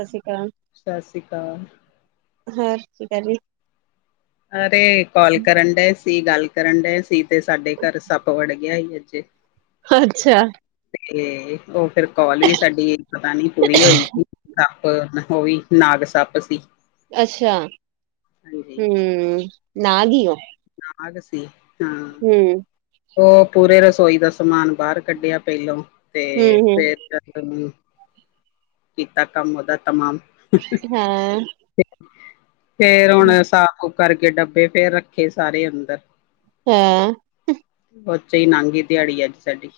ਸਸ਼ੀ ਕਾਲ, ਸਤਿ ਸ੍ਰੀ ਅਕਾਲ ਹੋਰ ਕੀ ਕਰ ਰਈ? ਅਰੇ ਕੋਲ ਕਰਨ ਡਏ ਸੀ, ਗੱਲ ਕਰਨ ਡਏ ਸੀ, ਤੇ ਸਾਡੇ ਘਰ ਸੱਪ ਵੜ ਗਿਆ ਸੀ ਅੱਜ। ਅੱਛਾ। ਤੇ ਓ ਫਿਰ ਕੋਲ ਵੀ ਸਾਡੀ ਪਤਾ ਨੀ ਪੂਰੀ ਹੋਈ ਕਿ ਸੱਪ ਓ ਵੀ ਨਾਗ ਸੱਪ ਸੀ। ਅੱਸ਼ਾ, ਹਾਂਜੀ ਹੂੰ, ਨਾਗ ਈ ਓ। ਨਾਗ ਸੀ, ਹਾਂ। ਹੂੰ। ਓ ਪੂਰੇ ਰਸੋਈ ਦਾ ਸਮਾਨ ਬਾਰ ਕੱਢੇਆ ਪੈਲੋਂ ਤੇ ਹੂੰ, ਹੂੰ ਫੇਰ ਜਾ ਕੇ ਕੀਤਾ ਕੰਮ ਓਦਾ ਤਮਾਮ। ਹਾਂ। ਫੇਰ ਹੁਣ ਸਾਫ਼-ਸੂਫ ਕਰਕੇ ਡੱਬੇ, ਫੇਰ ਰੱਖੇ ਸਾਰੇ ਅੰਦਰ। ਹੂੰ। ਬਾ ਓਚੇ ਈ ਲਾਂਘੀ ਦਿਹਾੜੀ ਅੱਜ ਸਾਡੀ।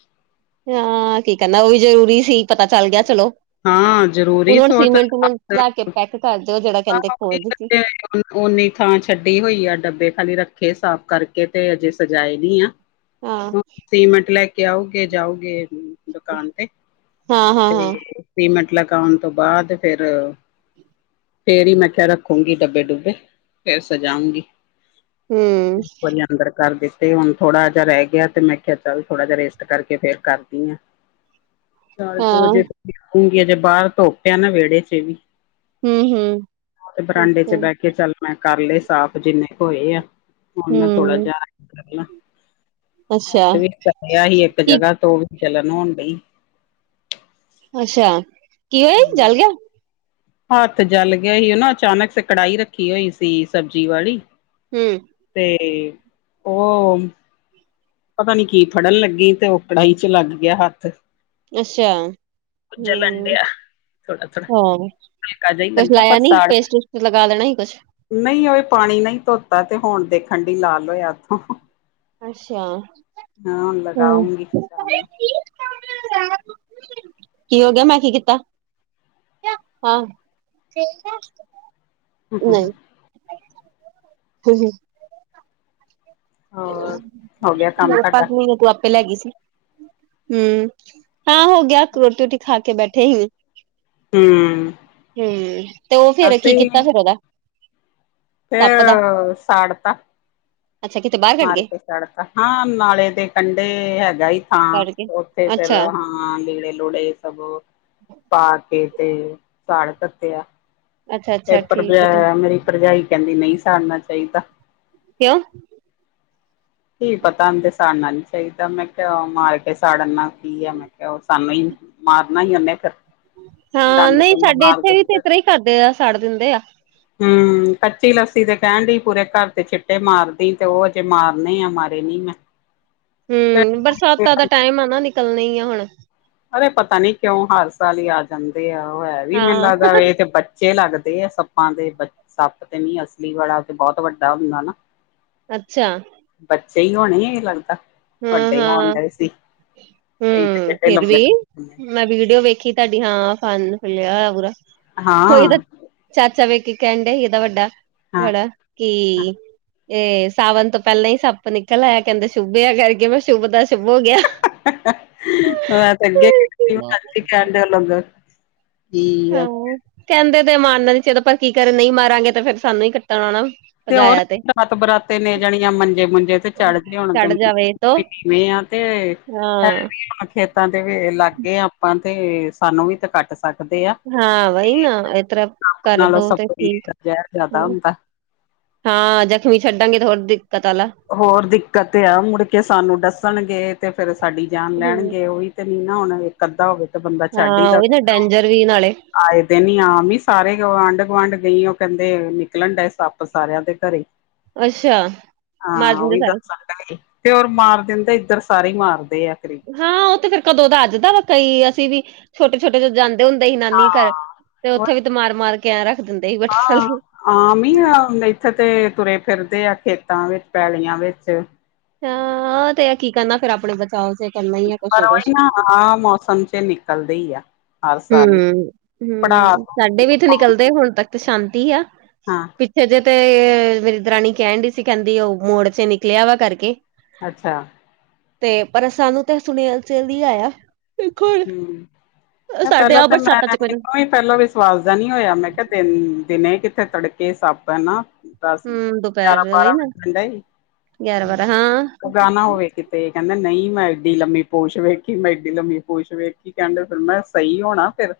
ਹਾਂ, ਕੀ ਕੈਨਾ ਓ ਵੀ ਜਰੂਰੀ ਸੀ ਪਤਾ ਚੱਲ ਗਿਆ ਚਲੋ, ਹਾਂ ਜ਼ਰੂਰੀ ਹੁਨ ਸੋ ਸੀਮੇਂਟ-ਉਮੇਂਟ ਲਾ ਕੇ ਪੈਕ ਕਰ ਦੇਓ ਜੇੜਾ ਕੈਂਦੇ [unintelligible] ਓਨੀਂ ਥਾਂ ਛੱਡੀ ਹੋਈ ਆ ਡੱਬੇ ਖਾਲੀ ਰੱਖੇ ਸਾਫ਼ ਕਰਕੇ ਤੇ ਅਜੇ ਸਜਾਏ ਨੀ ਆ। ਹਾਂ। ਹੁਣ ਸੀਮੈਂਟ ਲੈ ਕੇ ਆਓਗੇ ਜਾਓਗੇ ਦੁਕਾਨ ਤੇ, ਹਾਂ, ਹਾਂ, ਤੇ ਹਾਂ, ਸੀਮੈਂਟ ਲਗੋਨ ਤੋਂ ਬਾਦ ਫਿਰ ਫੇਰ ਈ ਮੈਂ ਕਿਆ ਰੱਖੂੰਗੀ ਡੱਬੇ-ਡੁੱਬੇ, ਫੇਰ ਸਜਾਊਂਗੀ। ਹੂੰ। ਇੱਕ ਵਾਰੀ ਅੰਦਰ ਕਰ ਦਿੱਤੇ ਹੁਣ ਥੋੜਾ ਜਿਹਾ ਰਹਿ ਗਿਆ, ਤੇ ਮੈਂ ਕਿਹਾ ਚੱਲ ਥੋੜਾ ਜਿਹਾ ਰੇਸਟ ਕਰਕੇ, ਫੇਰ ਕਰਦੀ ਹਾਂ। ਚਾਰ ਕੁ ਹਾਂ, ਵਜੇ [inaudible] ਹਜੇ ਬਾਹਰ ਧੂਪ ਹੈਂ ਨਾ, ਵਿਹੜੇ ਚ ਵੀ। ਹੂੰ-ਹੂੰ! ਤੇ ਬਰਾਂਡੇ ਚ ਬੈ ਕੇ, ਚੱਲ ਮੈਂ ਕਰ ਲਏ ਸਾਫ਼ ਜਿੰਨੇ ਕੁ ਹੋਏਆਂ। ਹੁਣ ਮੈਂ ਥੋੜਾ ਹੂੰ, ਜਿਹਾ ਰੈਸਟ ਕਰ ਲਾ ਅੱਛਾ ਹੱਥ ਵੀ ਥੱਕ ਗਿਆ ਇੱਕ ਕੀ ਜਗਾਂਹ ਤੋਂ। ਜਲਨ ਹੋਣ ਡਈ। ਅੱਛਾ! ਕੀ ਹੋਏਆ? ਜਲ ਹੂੰ, ਗਿਆ। ਹੱਥ ਜਲ ਗਿਆ ਸੀ, ਉਨਾ ਅਚਾਨਕ ਸੇ ਕੜਾਈ ਰੱਖੀ ਹੋਈ ਸੀ, ਸਬਜ਼ੀ ਵਾਲੀ। ਹੂੰ! ਤੇ ਉ ਪਤਾ ਨੀ ਕੀ ਫੜਨ ਲੱਗੀ? ਤੇ ਉਹ ਕੜਾਹੀ ਚ ਹੀ ਲੱਗ ਗਿਆ ਹੱਥ। ਅੱਛਾ! ਜਲਨ ਹੂੰ। ਡਿਆ। ਥੋੜਾ-ਥੋੜਾ, ਹਾਂ, ਹਲਕਾ ਜਿਹਾ ਕੁਛ ਲੱਗਾ, ਪਰ ਲਾਇਆ ਨੀ ਪੇਸਟ ਸਾੜਤਾ ਪੂਸਟ ਲਗਾ ਲੈਣਾ ਸੀ ਕੁਛ। ਨਹੀਂਓ ਪਾਣੀ ਨਹੀਂ ਧੋਤਾ। ਤੇ ਹੁਣ ਦੇਖਣ ਡਈ ਲਾਲ ਹੋਇਆ ਹੱਥ, ਹੀ-ਹੀ। ਅੱਛਾ, ਹੁਣ ਹੂੰ ਲਗਾਉਂਗੀ [inaudible] ਸ਼ਾਮ ਕੀ ਹੋ ਗਿਆ? ਮੈਂ ਕੀ ਕੀਤਾ? ਕਯਾ? ਹਾਂ, ਖੇਲਨਾ ਹੈ ਆਪਕੋ? ਨੂੰ ਨਹੀਂ! [inaudible] ਹੂੰ-ਹੂੰ। ਹੋਰ ਹੋ ਗਿਆ ਕੰਮ ਹੂੰ, ਤੁਹਾਡਾ ਪੰਜਵੇ ਮਹੀਨੇ ਤੂ ਆਪੇ ਲੈ ਗਈ ਸੀ। ਹੂੰ ਹਾਂ ਹੋ ਗਿਆ, ਰੋਟੀ-ਰੁਟੀ ਖਾ ਕੇ ਬੈਠੇ ਸੀ। ਹੂੰ ਹੂੰ, ਤੇ ਉਹ ਫੇਰ, ਕੀ ਕੀਤਾ ਫੇਰ ਉਹਦਾ? ਸੱਪ ਦਾ ਫੇਰ ਸਾੜ ਤਾ। ਅੱਛਾ ਕਿਤੇ ਬਾਹਰ ਕੱਢ ਮਾਰ ਗਏ ਕੇ ਸਾੜ ਤਾ, ਹਾਂ ਨਾਲੇ ਦੇ ਕੰਢੇ ਹੈਗਾ ਈ ਥਾਂ, ਕੱਢ ਕੇ ਉੱਥੇ ਫਿਰ ਅੱਛਾ ਹਾਂ, ਲੀੜੇ-ਲੂੜੇ ਸਭ ਪਾ ਕੇ ਤੇ ਸਾੜ ਦਿਤੇਆ। ਅੱਛਾ ਤੇ ਅੱਛਾ ਠੀਕ ਤੇ ਭਰਜਾ ਮੇਰੀ ਭਰਜਾਈ ਕਹਿੰਦੀ ਨਹੀਂ ਸਾੜਨਾ ਚਾਹੀਦਾ। ਕਿਉਂ? ਕੀ ਪਤਾ ਹੁੰਦੇ ਸਾੜਨਾ ਨੀ ਚਾਹੀਦਾ ਮੈਂ ਕਿਹਾ ਮਾਰ ਕੇ ਸਾੜਨਨਾ ਕੀ ਆ ਮੈਂ ਕਿਹਾ ਉਹ ਸਾਨੂੰ ਹੀ ਮਾਰਨਾ ਹੀ ਨੇ ਫਿਰ, ਹਾਂ ਨਹੀਂ ਡੰਗ-ਡੂੰਗ ਸਾਡੇ ਮਾਰ ਗ ਇੱਥੇ ਵੀ ਤੇ ਇਸ ਤਰ੍ਹਾਂ ਹੀ ਕਰਦੇ ਆ ਸਾੜ ਦਿੰਦੇ ਆ ਹੂੰ, ਕੱਚੀ ਲੱਸੀ ਤੇ ਕਹਿਡੀ ਪੂਰੇ ਘਰ ਤੇ ਛਿੱਟੇ ਮਾਰਦੀ ਤੇ ਉ ਹਜੇ ਮਾਰ ਨਹੀ ਆ ਮਾਰੇ ਨੀ ਮੈਂ। ਹੂੰ, ਬਰਸਾਤਾਂ ਦਾ ਟਾਈਮ ਆ ਨਾ ਨਿਕਲਨੇ ਹੀ ਆ ਹੁਣ। ਅਰੇ ਪਤਾ ਨੀ ਕਿਉਂ ਹਰ ਸਾਲ ਹੀ ਆ ਜਾਂਦੇ ਆ, ਉਹ ਹੈ ਵੀ ਮੈਨੂੰ ਹਾਂ ਲੱਗਦਾ ਏ ਬ ਬਚੇ ਲੱਗਦੇ ਆ ਸੱਪਾਂ ਦੇ ਬ ਸੱਪ ਤੇ ਨੀ ਅਸਲੀ ਵਾਲਾ ਤੇ ਬਹੁਤ ਵੱਡਾ ਹੁੰਦਾ ਨਾ। ਅੱਛਾ। ਬੱਚੇ ਹੀ ਹੋਣੇ ਇਹ ਲੱਗਦਾ ਹਾਂ ਵੱਡੇ ਹਾਂ ਹੋਣ ਗਏ ਸੀ। ਹੂੰ, ਫਿਰ ਲੰਬੇ ਵੀ ਲੰਬੇ। ਮੈਂ ਵੀਡੀਓ ਵੇਖੀ ਤੁਹਾਡੀ ਹਾਂ ਫਨ ਫਿਲਿਆ ਹੋਯਾ ਪੂਰਾ। ਔਈ ਇਹਦਾ ਹਾਂ। ਚਾਚਾ ਵੇਖ ਕਹਿਡਿਆ ਸੀ ਇਹਦਾ ਵੱਡਾ ਹਾਂ ਬੜਾ ਕੀ ਇਹ ਸਾਵਨ ਤੋਂ ਪਹਿਲਾਂ ਹੀ ਸੱਪ ਨਿਕਲ ਆਇਆ, ਕਹਿੰਦਾ ਸ਼ੁਭਿਆ ਕਰਕੇ ਮੈਂ ਸ਼ੁੱਭ ਦਾ ਸ਼ੁੱਭ ਹੋ ਗਿਆ। ਮੈਂ ਤੇ ਅੱਗੇ ਕਹਿਣ ਡ [unintelligible] ਠੀਕ ਆ। ਹਾਂ ਕਹਿੰਦੇ ਤੇ ਮਾਰਨਾ ਨੀ ਚਾਹਿਦਾ, ਪਰ ਕੀ ਕਰ ਨਹੀਂ ਮਾਰਾਂਗੇ ਤੇ ਫਿਰ ਸਾਨੂੰ ਹੀ ਕੱਟਣ ਆਣਾ। ਤੇ ਹੋਰ ਰਾਤ-ਬਰਾਤੇ ਤੀਨੇ ਜਾਣੀਆਂ ਮੰਜੇ-ਮੁਜੇ ਤੇ ਚੜ੍ਹਦੇ ਹੋਣ ਚੜ ਤੇ ਜਾਵੇ ਤੋ ਕਿਵੇ ਆ ਤੇ ਹੈ ਹਾਂ ਵੀ ਖੇਤਾਂ ਦੇ ਵੀ ਲਾਗੇ ਆਪਾਂ ਤੇ ਸਾਨੂੰ ਵੀ ਤੇ ਕੱਟ ਸ ਹਾਂ ਵਈ ਨਾ ਏ ਤਰਾ ਨਾਲੋਂ ਕਰਦਾਗੇ ਸਪਰੇ ਠੀਕ ਦਾ ਜ਼ਹਿਰ ਜ਼ਿਆਦਾ ਹੁ ਹੁੰਦਾ। ਹਾਂ ਜ਼ਖ਼ਮੀ ਛੱਡਾਂਗੇ ਥੋੜ੍ਹਾ ਦਿੱਕਤ ਵਾਲਾ। ਹੋਰ ਦਿੱਕਤ ਤੇ ਆ ਮੁੜ ਕੇ ਸਾਨੂੰ ਦੱਸਣਗੇ ਤੇ ਫੇਰ ਸਾਡੀ ਜਾਨ ਹੂੰ ਲੈਣਗੇ ਓਵੀ। ਤੇ ਨਾ ਹੁਣ ਇੱਕ ਅੱਧਾ ਹੋਵੇ ਤੇ ਬੰਦਾ ਛੱਡ ਹੀ ਈ ਹਾਂ ਉਹੀ ਦਾਵੇ ਨਾ ਡੇਂਜਰ ਵੀ ਨਾਲੇ ਆਏ ਦਿਨ ਆਮ ਈ ਸਾਰੇ ਗੁਆਂਢ- ਗੁਆਂਢ ਗਈ, ਓ ਕੇਂਦੇ ਨਿਕਲਣ ਡਏ ਸੱਪ ਸਾਰੇਆਂ ਦੇ ਘਰੇ। ਅੱਛਾ। ਮਾਰ ਹਾਂ ਓ ਦਿੰਦੇ ਵੀ ਸਾਰੇ ਦੱਸਣ ਦੇ ਸੀ, ਤੇ ਹੋਰ ਮਾਰ ਦਿੰਦੇ ਇੱਧਰ ਸਾਰੇ ਮਾਰਦੇ ਆ ਕਰੀਬ। ਹਾਂ ਓ ਤੇ ਫੇਰ ਕਦੋਂ ਦਾ ਅੱਜ ਦਾ ਵਾ ਕਈ ਅਸੀਂ ਵੀ ਛੋਟੇ- ਛੋਟੇ ਜਦੋ ਜਾਂਦੇ ਹੁੰਦੇ ਸੀ ਨਾਨੀ ਘਰ, ਤੇ ਹਾਂ, ਉੱਥੇ ਵੀ ਤੇ ਮਾਰ- ਮਾਰ ਕੇ ਐਂ ਰੱਖ ਦਿੰਦੇ ਸੀ ਬਠਾ ਓਥੇ ਤੇ ਤੁਰੇ ਫਿਰਦੇ ਆ ਖੇਤਾਂ ਵਿੱਚ ਪੈਲੀਆਂ ਵਿੱਚ। ਹਾ ਤੇ ਆ ਕੀ ਕਰਨਾ ਫੇਰ ਆਪਣੇ ਬਚਾਓ ਚ। ਪਰ ਓਈ ਨਾ ਆ ਮੌਸਮ ਚ ਨਿਕਲਦੇ ਈ ਆ। ਹਰ ਸਾਲ ਹੀ ਹੁ ਹੁ ਪੜ੍ਹਾ ਸਾਡੇ ਵੀ ਇੱਥੇ ਨਿਕਲਦੇ ਹੁਣ ਤੱਕ ਤੇ ਸ਼ਾਂਤੀ ਆ। ਹਾਂ ਤਦੇ ਤੇ ਮੇਰੀ ਦਰਾਣੀ ਕੈਣ ਦਈ ਸੀ, ਕੇਂਦੀ ਓ ਮੋੜ ਨਿਕਲਿਆ ਵਾ ਕਰਕੇ। ਅੱਛਾ। ਤੇ ਪਰ ਸਾਨੂੰ ਤੇ ਸੁਨੇਆ ਚੋਵੀ ਆਇਆ ਦੇਖੋ ਹੁਣ ਨਾ ਸਾਡੇ ਪੇਲੇ ਆ ਤਾਂ ਬਰਸਾਤਾਂ ਚ ਕੋਈ ਨਾ, ਮੈਂ ਪੇਲਾ ਵਿਸ਼ਵਾਸ ਜੇਆ ਨੀ ਹੋਇਆ ਮੈਂ ਕੇਆ ਦਿਨ ਕਿੱਥੇ ਤੜਕੇ ਸੱਪ ਆ ਨਾ। ਦਸ ਗਿਆ, ਹੂੰ ਗਿਆਰਾਂ ਦੁਪਹਿਰ ਹੀ ਬਾਰਾਂ ਨਾ ਵਜੇ ਨਈ ਗਿਆਰਾਂ ਬਾਰਾਂ ਹਾਂ ਕੇ ਗਾਣਾ ਹੋਵੇ ਕਿ ਤੇ ਕੇਂਦਾ ਨਈ ਮੈਂ ਐਡੀ ਲੰਮੀ ਪੂਸ਼ ਵੇਖੀ ਮੈਂ ਐਡੀ ਲੰਮੀ ਪੂਸ਼ ਵੇਖੀ ਕੇਂਦਾ, ਫਿਰ ਮੈਂ ਸਈ ਹੋਣਾ ਫਿਰ।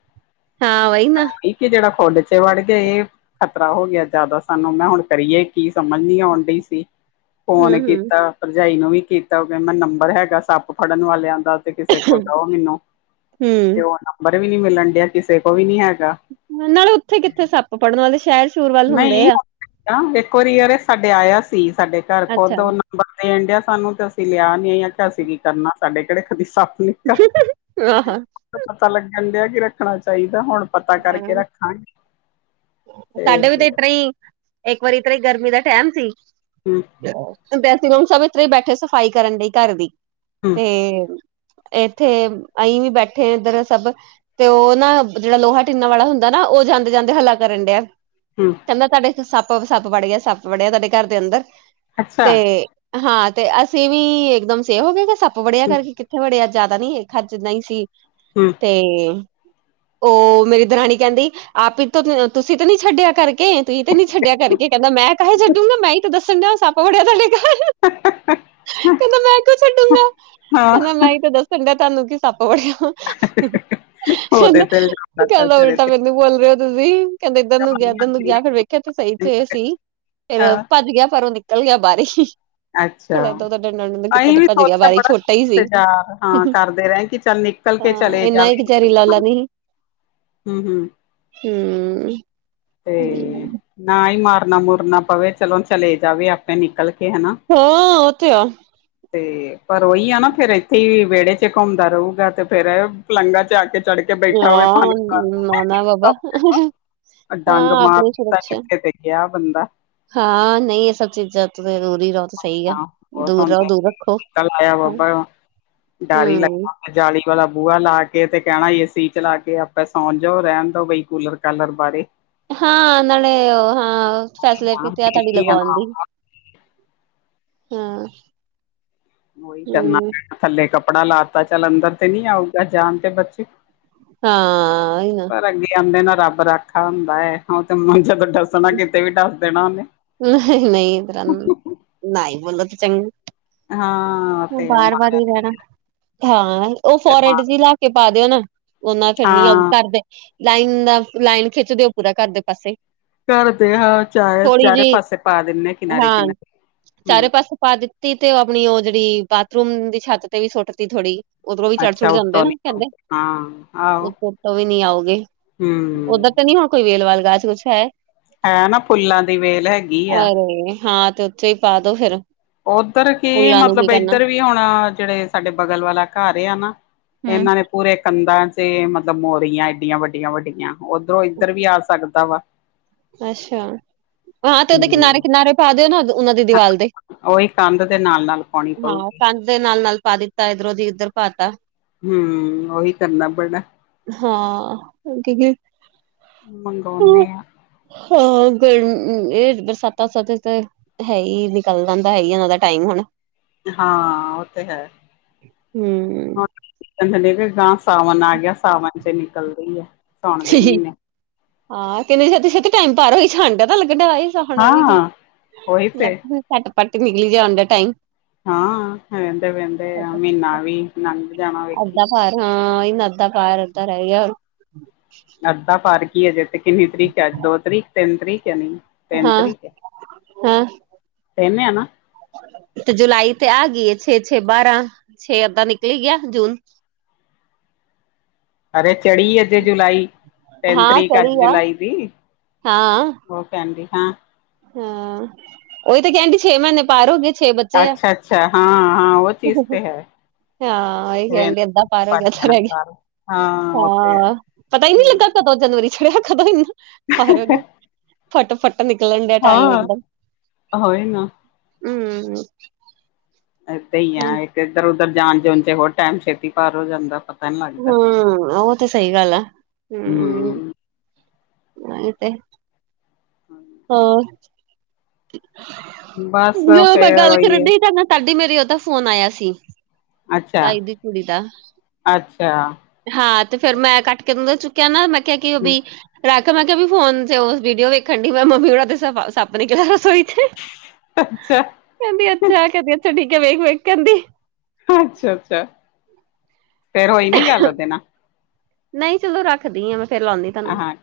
ਹਾਂ ਵਈ ਨਾ। ਇੱਕ ਜੇੜਾ ਖੋਡ ਚ ਵੜ ਗਏ ਖ਼ਤਰਾ ਹੋ ਗਿਆ ਜਿਆਦਾ ਸਾਨੂੰ ਨਾ ਹੁਣ ਕਰੀਏ ਕੀ ਸਮਝ ਨੀ ਆਓਂਦੀ ਸੀ। ਫੋਨ ਹੂੰ-ਹੂੰ। ਕੀਤਾ ਭਰਜਾਈ ਨੂੰ ਵੀ ਕੀਤਾ ਕ ਮੈਂ ਨੰਬਰ ਹੈਗਾ ਸੱਪ ਫੜਨ ਵਾਲਿਆਂ ਦਾ ਤੇ ਕਿਸੇ ਕੋਲ ਦਓ ਮੈਨੂੰ ਹੂੰ। ਤਾ ਓਦਾ ਨੰਬਰ ਵੀ ਨੀ ਮਿਲਣ ਡੇਆ ਕਿਸੇ ਕੋਲ ਵੀ ਨੀ ਹੈਗਾ। ਨਾਲੇ ਏਥੇ ਕਿੱਥੇ ਸੱਪ ਫੜ੍ਨ ਵਾਲੇ ਸ਼ੈਰ ਨਹੀਂ ਇੱਕ ਵਾਰੀ ਯਾਰ ਸਾਡੇ ਆਇਆ ਸੀ ਸਾਡੇ ਘਰ ਅੱਛਾ। ਖੁਦ ਓਨਾਂ ਨੰਬਰ ਦੇਨ ਦੇਆ ਸਾਨੂੰ ਤੇ ਅਸੀਂ ਲਿਆ ਨੀ ਅਸੀਂ ਕੀ ਕਰਨਾ ਸਾਡੇ ਕਿਹੜੇ ਕਦੀ ਸੱਪ ਠੀਕ ਆ, ਆਹਾ। ਪਤਾ ਲੱਗਣ ਡਿਆ ਕਿ ਰੱਖਣਾ ਚਾਹੀਦਾ ਹੁਣ ਪਤਾ ਹੈ, ਕਰਕੇ ਰੱਖਾਂਗੇ ਸਾਡੇ ਵੀ ਤੇ ਇਸ ਤਰਾਂ ਈ ਇੱਕ ਵਾਰੀ ਇਤਰਾ ਗਰਮੀ ਦਾ ਟੈਮ ਸੀ ਹੂੰ। ਅੱਛਾ, ਡ੍ਰੈਸਿੰਗ ਰੂਮ ਚ ਇਤਰੇ ਈ ਬੈਠੇ ਸਫ਼ਾਈ ਕਰਨ ਲਈ ਘਰ ਦੀ ਹੂੰ ਤੇ ਏਥੇ ਅਹੀ ਵੀ ਬੈਠੇ ਇੱਧਰ ਸਭ ਤੇ ਉਹ ਨਾ ਜੇੜਾ ਲੋਹਾ ਟੀੱਨਾ ਵਾਲਾ ਹੁੰਦਾ ਨਾ, ਉਹ ਜਾਂਦੇ-ਜਾਂਦੇ ਹੱਲਾ ਕਰਨ ਡਿਆ। ਹੂੰ ਪੇਲਾ ਸਾਡੇ ਏਥੇ ਸੱਪ -ਸੱਪ ਵੜ ਗਿਆ ਸੱਪ ਵੜਿਆ ਤੁਆਡੇ ਘਰ ਦੇ ਅੰਦਰ ਅੱਛਾ ਤੇ ਹੂੰ ਹਾਂ ਤੇ ਅਸੀਂ ਵੀ ਇਕਦਮ ਸੇਫ ਹੋ ਗਏ ਕੇ ਸੱਪ ਵੜਿਆ ਘਰ ਚ ਕਿੱਥੇ ਵੜਿਆ, ਜ਼ਾਦਾ ਨੀ ਹੇ ਹੱਥ ਚ ਨਈ ਸੀ। ਹੂੰ। ਹੂ---ਓ ਮੇਰੀ ਦਰਾਣੀ ਕੇਂਦੀ ਆਪ ਹੀ ਤੋਂ ਤੁਸੀਂ ਤਾਂ ਨੀ ਛੱਡਿਆ ਕਰਕੇ, ਤੁਸੀਂ ਤਾਂ ਨੀ ਛੱਡਿਆ ਕਰਕੇ, ਕੇਂਦਾ ਮੈਂ ਕਾਹੇ ਛੱਡੂਗਾ ਮੈਂ ਹੀ ਤਾਂ ਦੱਸਣ ਡਿਆਂ ਸੱਪ ਵੜਿਆ ਤੁਹਾਡੇ ਘਰ ਹਹਹ--ਹ, ਕੇਂਦਾ ਮੈਂ ਕਿਉਂ ਛੱਡੂੰਗਾ, ਕੇਂਦਾ ਮੈਂ ਈ ਤੇ ਦੱਸ ਕੈੰਦਾ, ਤਾਨੂੰ ਕਿ ਸੱਪ ਵੜੇਆ ਓਦੇ ਤੇ ੲਲਜਾਮ ਕੈੰਦਾ, ਉਲਟਾ ਮੈਨੂੰ ਬੋਲ ਰੇ ਓ ਤੁਸੀ, ਕੈੰਦੇ ਤਨੂੰ ਕੇਆ, ਤਨੂੰ ਕੇਆ, ਫੇਰ ਵੇਖੇਆ ਤੁ ਸਈ ਸੇ ਸੀ ਫੇਰ ਹਾਂ ਭੱਜ ਗੇਆ, ਪਰ ਓ ਨਿਕਲ ਗੇਆ ਬਾਰ ਈ ਅੱਛਾ ਥੋੜਾ ਏਦਾਂ-ਓਦਾਂ, ਡੰਡਾ-ਡੁੰਡਾ ਕੀਤਾ ਅਸੀਂ ਤੇ ਵੀ ਭੱਜ ਗੇਆ ਸੋਚਿਆ ਬਾਰ ਈ, ਬੜਾ ਛੋਟਾ ਈ ਸੀ ਇੰਤਜ਼ਾਰ ਹਾਂ ਕਰਦੇ ਰਹੇ ਕਿ ਚੱਲ ਨਿਕਲ ਕੇ ਆਂ, ਚਲੇ ਅੇਨਾ ਏ ਕੇ ਜ਼ਰੀਲਾ ਲਾ ਨੀ ਹੂੰ-ਹੂੰ। ਹੂੰ ਤੇ, ਨਾ ਈ ਮਾਰਨਾ-ਮੂਰਨਾ ਪਵੇ, ਚਲੋ ਚਲੇ ਜਾਵੇ ਆਪੇ ਨਿਕਲ ਕੇ, ਹੈਨਾ ਹਾਂ, ਓਥੇ ਆ [inaudible] ਤੇ, ਪਰ ਓਈ ਆ ਨਾ ਫੇਰ ਏਥੇ ਈ ਵੇੜੇ ਚ ਘੁੰਮਦਾ ਰਉਗਾ ਤੇ ਫੇਰ ਪਲੰਗਾ ਚਾਕ ਚਾੜ ਕੇ ਬੈਠਾ ਹੋਵੇ ਫੱਨ ਹਾਂ ਖਲਾਰ ਨਾ ਨਾ ਬਾਬਾ ਡੰਗ ਮਾਰ ਦਿੱਤਾ ਕਿਸੇ ਦੇ ਗੇਆ ਬੰਦਾ ਹਾਂ, ਨਈ ੲੈ ਸਭ ਚੀਜ਼ਾਂ ਤੋ ਦੂਰੀ ਰੋ ਆ, ਔਰ, ਫੋਣ, ਕੱਲ ਆਯਾ ਹਾਂ ਬੋਬਰ ਓ, ਡੱਰ ਈ ਹੂੰ ਲਗਦਾ ਜਾਲੀ ਵਾਲਾ ਬੂਆ ਲਾ ਕੇ ਤੇ ਕੈਣਾ ਯੀ ਏ ਸੀ ਚਲਾ ਕੇ ਆਪਾਂ ਸੌਂ ਜਾਓ, ਰੈਂਣ ਦੋ ਬਈ ਕੂਲਰ ਕਾਲਰ ਬਾਰੇ ਹਾਂ, ਨਾਲੇ ਓ ਹਾਂ ਹਾਂ ਫੈਸਲੇਟੀ ਤੇ ੲੈ ਤਾਡੀ ਵਿਹਲੀ ਆ ਲਗਵਾਣ ਨਾ ਦੀ। ਹਾਂ। ਓਈ ਕਰਨਾ ਹੂੰ ਪੈਣਾ, ਥੱਲੇ ਕੱਪੜਾ ਲਾ ਤਾ, ਚੱਲ ਅੰਦਰ ਤੇ ਨੀ ਆਊਗਾ, ਜਾਣ ਤੇ ਬਚੀ ਹਾਂ, ੳਈ ਨਾ। ਰਗੀ ਆਦੇ ਨਾ ਰੱਬ ਰੱਖਾ ਹੁੰਦਾ ੲੈ, ਹੋ ਤੇ ਮਜੇ ਤੇ ਡਸਣਾ ਕਿਤੇ ਵੀ ਡੱਸ ਦੇਣਾ ਓਨੇ ਨਈ ਬਰਾਣ, ਨਾਈ ਬੋਲੋ ਤਾਂ ਚੰ ਹਾਂ ਓ ਤੇ ਬਾਰ ਵਾਰ ਨੀ ਮਹਾਰਾਜ ਰੈਂਣਾ, ਹਾਂ ਓ ਫੋਰ ਹੈਡ ਜਿਲਾ ਕੇ ਪਾ ਦਿਓ ਨਾ, ਓਨਾ ਛੇਰ ਮੀ ਆਓ, ਹਾਂ ਕਾਰਦੇ ਲਾਈਨ ਦਾ ਲਾਈਨ ਖਿੱਚਦੇਓ ਪੂਰਾ ਘੱਰ ਦੇ ਪਾਸੇ ਘੱਰ ਦੇ ਹਾਂ ਚਾਰੇ, ਥੋੜੀ ਚਾਰੇ ਜਿਹੀ ਪਾਸੇ ਪਾ ਦਿੰਣੇ ਕਿਨਾਰੇ-ਕਿਨਾਰੇ, ਹੂੰ ਅਸੀ ਪਾ ਦਿੱਤੀ ਤੇ ਓ ਅਪਣੀ ਓ ਜਿੜੀ ਬਾਥਰੂਮ ਦੀ ਛੱਤ ਤੇ ਵੀ ਸੁੱਟ ਤੀ ਥੋੜੀ ਓਧਰੋਂ ਵੀ ਅੱਛਾ ਚੱੜ-ਚੁੜ ਕੇ ਅਉਦੇ ਉੱਤੋਂ ਨਾ, ਕੇ ਨੀ ਏਦਾ ਈ, ਹਾਂ ਆਹੋ ਉਤੋਂ ਤੋ ਵੀ ਨੀ ਆਉਗੇ ਓਧਾਂ ਹੂੰ ਤਾਂ ਨੀ ਹੋਣ ਕੋਈ ਵੇਲ-ਵਾਲ ਗਾਸ-ਗੂਸ ਹੈ। ਹੈਂ ਨਾ, ਫੁੱਲਾਂ ਦੀ ਵੇਲ ਹੈ। ਅਰੇ, ਹਾਂ ਤੇ ਉੱਥੇ ਈ ਪਾ ਦੋ ਫੇਰ ਉੱਧਰ ਕੀ ਫੁੱਲਾਂ ਨੂੰ ਮਤਲਬ ਕਰਨਾ ਏਧਰ ਵੀ ਹੋਣ ਜੇੜੇ ਸਾਡੇ ਬਗਲ ਵਾਲਾ ਘੱਰ ਏ ਨਾ ਹਮ ਏਨਾਂ ਨੇ ਪੂਰੇ ਕੰਧਾਂ ਚੇ ਮਤਲਬ ਮੋਰੀਆਂ ਏਡੀਆਂ ਵੱਡੀਆਂ-ਵੱਡੀਆਂ। ਉਧਰੋਂ ਇੱਧਰ ਵੀ ਆ ਸਕਦਾ ਵਾ ਅੱਛਾ, ਹਾਂ, ਤੇ ਓਦੇ ਹੂੰ ਕਿਨਾਰੇ-ਕਿਨਾਰੇ ਪਾ ਦੇਓ ਨਾ ਓਦ ਓਨਾਂ ਦੀ ਦੀਵਾਲ ਤੇ, ਉਹੀ ਕੰਧ ਦੇ ਨਾਲ ਨਾਲ ਪਾਉਣੀ ਹਾਂ, ਪਊਗੀ ਪਾ ਦੇ ਨਾਲ-ਨਾਲ ਪਾ ਦਿੱਤਾ ਏਧਰੋਂ ਦੀ ਇੱਧਰ ਪਾਤਾ ਹੂੰ! ਓਹੀ ਕਰਨਾ ਪਣਾ ਹਾਂ, ਉਕਿਕਿ ਮੰਗੋਣੇ ਆ ਹਾਂ, ਗੇਣ, ਏ ਬਰਸਾਤਾਂ ਸਾਥ ਤੇ ਹੈ ਈ ਨਿਕਲ ਪੈਦਾ ਹੈ ਈ ਏਨਾ ਦਾ ਟਾਈਮ ਹੁਣ ਹਾਂ, ਓਤੇ ਹੈ। ਹੂੰ। ਕਹਿੰਦੇ ਨੇ ਜੀ ਗਾਂ ਸਾਵਣ ਆ ਗਿਆ ਸਾਵਣ ਚ ਨਿਕਲਦੀ ਹੈ। ਹਾ ਕਿੰਨੀ ਛੇਤੀ-ਛੇਤੀ ਟਾਈਮ ਪਾਰ ਹੋਈ ਜਾਨ ਡੇਂਆ [unintelligible] ਗਾਣਾ ਵੀ ਗਿਆ ਹਾਂ ਉਹੀ ਲੱ ਤੇ ਸੱਟ ਪੱਟ ਨਿਕਲੀ ਜਾਉਣ ਦਾ ਟਾਈਮ। ਹਾਂ ਐਵੇਂ ਤਾਂ ਵਹਿੰਦੇ ਆ ਮੀਨਾ ਵੀ ਨੰਗ ਜਾਣਾ ਵੇਖੀ। ਕਾਰ ਹਾਂ ਇਹਨਾਂ ਅੱਧਾ ਕਾਰ ਅੱਧਾ ਰੇ ਗਿਆ। ਅੱਧਾ ਪਾਕ ਕੀ ਏ ਜੇ ਤੇ ਕਿੰਨੀ ਤਰੀਕ ਐ ਦੋ ਤਰੀਕ, ਤਿੰਨ ਤਰੀਕ ਹੈ ਨੀ। ਤੇਨ ਹਾਂ ਤਰੀਕ ਏ ਹਾਂ ਤੇਨ ਆ ਨਾ। ਤੇ ਜੁਲਾਈ ਤੇ ਆ ਗਈ ਏ ਛੇ-ਛੇ ਬਾਰਾਂ, ਛੇ ਅੱਦਾਂ ਨਿਕਲ ਈ ਗਿਆ ਜੂਨ। ਅਰੇ ਚੜ੍ਹੀ ਅੱਜੇ ਜੁਲਾਈ ਤੇਨ ਹਾਂ ਤਰੀਕ ਅੱਜ ਚੜੀ ਆ ਜੁਲਾਈ ਦੀ। ਓ ਕੇਂਦੀ ਹਾਂ। ਹੂੰ ਉਈ ਤੇ ਕਐਂਦੀ ਛੇ ਮੀਨੇ ਪਾਰ ਹੋ ਗੇ। ਅੱਛਾ-ਅੱਛਾ ਹਾਂ-ਹਾਂ ਉਹ ਚੀਜ਼ ਤੇ ਹੈ। ਹਾਂ ਉਹੀ ਕਹਿਣ ਡਿਆ ਅੱਧਾ ਪਾਰ ਹੋ ਪਟ ਗਿਆ ਅੱਧਾ ਜਾਣਾ ਰਹਿ ਗਿਆ ਸਾਰਾ ਹਾਂ ਉਹ ਤੇ ਹੈ ਹਾਂ ਪਤਾ ਹੀ ਨੀ ਹਮ, ਲੱਗਾ‌। ਕਦੋਂ ਜਨਵਰੀ ਚਛੜਿਆ ਕਦੋਂ ਇੰਨ ਪਾਰ ਹੋ ਗਿਆ ਫੱਟ-ਫੱਟ ਨਿ ਨਿਕਲਨ ਡਿਆ ਟਾਈਮ ਏਕ ਹਾਂ ਦਮ। ਹੋਏ ਨਾ ਏਦਾਂ ਈ ਆ ਇੱਧਰ-ਉੱਧਰ ਜਾਣ ਜੁਣ ਚ ਹੋਰ ਟੈਮ ਛੇਤੀ ਪਾਰ ਹੋ ਜਾਂਦਾ ਵਾ। ਪਤਾ ਨੀ ਲਗਦਾ ਹਮ ਉਹ ਤੇ ਸਹੀ ਗੱਲ ਆ ਹੂੰ। ਆ ਏ ਤੇ ਹਾਂਜ ਹੋਰ। ਬਸ ਜਦੋਂ ਮੈਂ ਫੇਰ ਗੱਲ ਉਹੀ ਕਰਨ ਹੈ ਡੀ ਡਾਡੇ ਨਾ ਤਾਡੀ ਮੇਰੀ ਓਦਾ ਫ਼ੋਨ ਆਯਾ ਸੀ। ਅੱਛਾ ਤਾਈ ਦੀ ਕੁੜੀ ਦਾ। ਅੱਛਾ ਹਾਂ ਤੇ ਫੇਰ ਮੈਂ ਕੱਟ ਕੇ ਉਂਦਾ ਚੁੱਕਿਆ ਨਾ ਮੈਂ ਕਿਆ ਕਿ ਉਹ ਬੀ ਰੱਖ ਮੈਂ ਕਿਹਾ ਵੀ ਫ਼ੋਨ ਚ ਉਸ ਵੀਡੀਓ ਵੇਖਣ ਡੀ ਮੈਂ ਮੰਮੀ ਹੋਰਾਂ ਤੇ ਸੱਪ ਨਿਕ ਨਿਕਲਿਆ ਰਸੋਈ ਚ। ਅੱਛਾ। ਕੇਂਦੀ ਅੱਛਾ ਕੇਂਦੀ ਅੱਛਾ ਠੀਕ ਐ ਵੇਖ-ਵੇਖ ਕੇਂਦੀ। ਅੱਛਾ-ਅੱਛਾ ਫੇਰ ਹੋਈ ਨੀ ਗਾਲ ਉਦੇ ਨਾ। ਨਈ ਚਲੋ ਰੱਖਦੀ ਆ ਮੈਂ ਫੇਰ ਲੋਨੀ ਤਾਨੂੰ। ਹਾਂ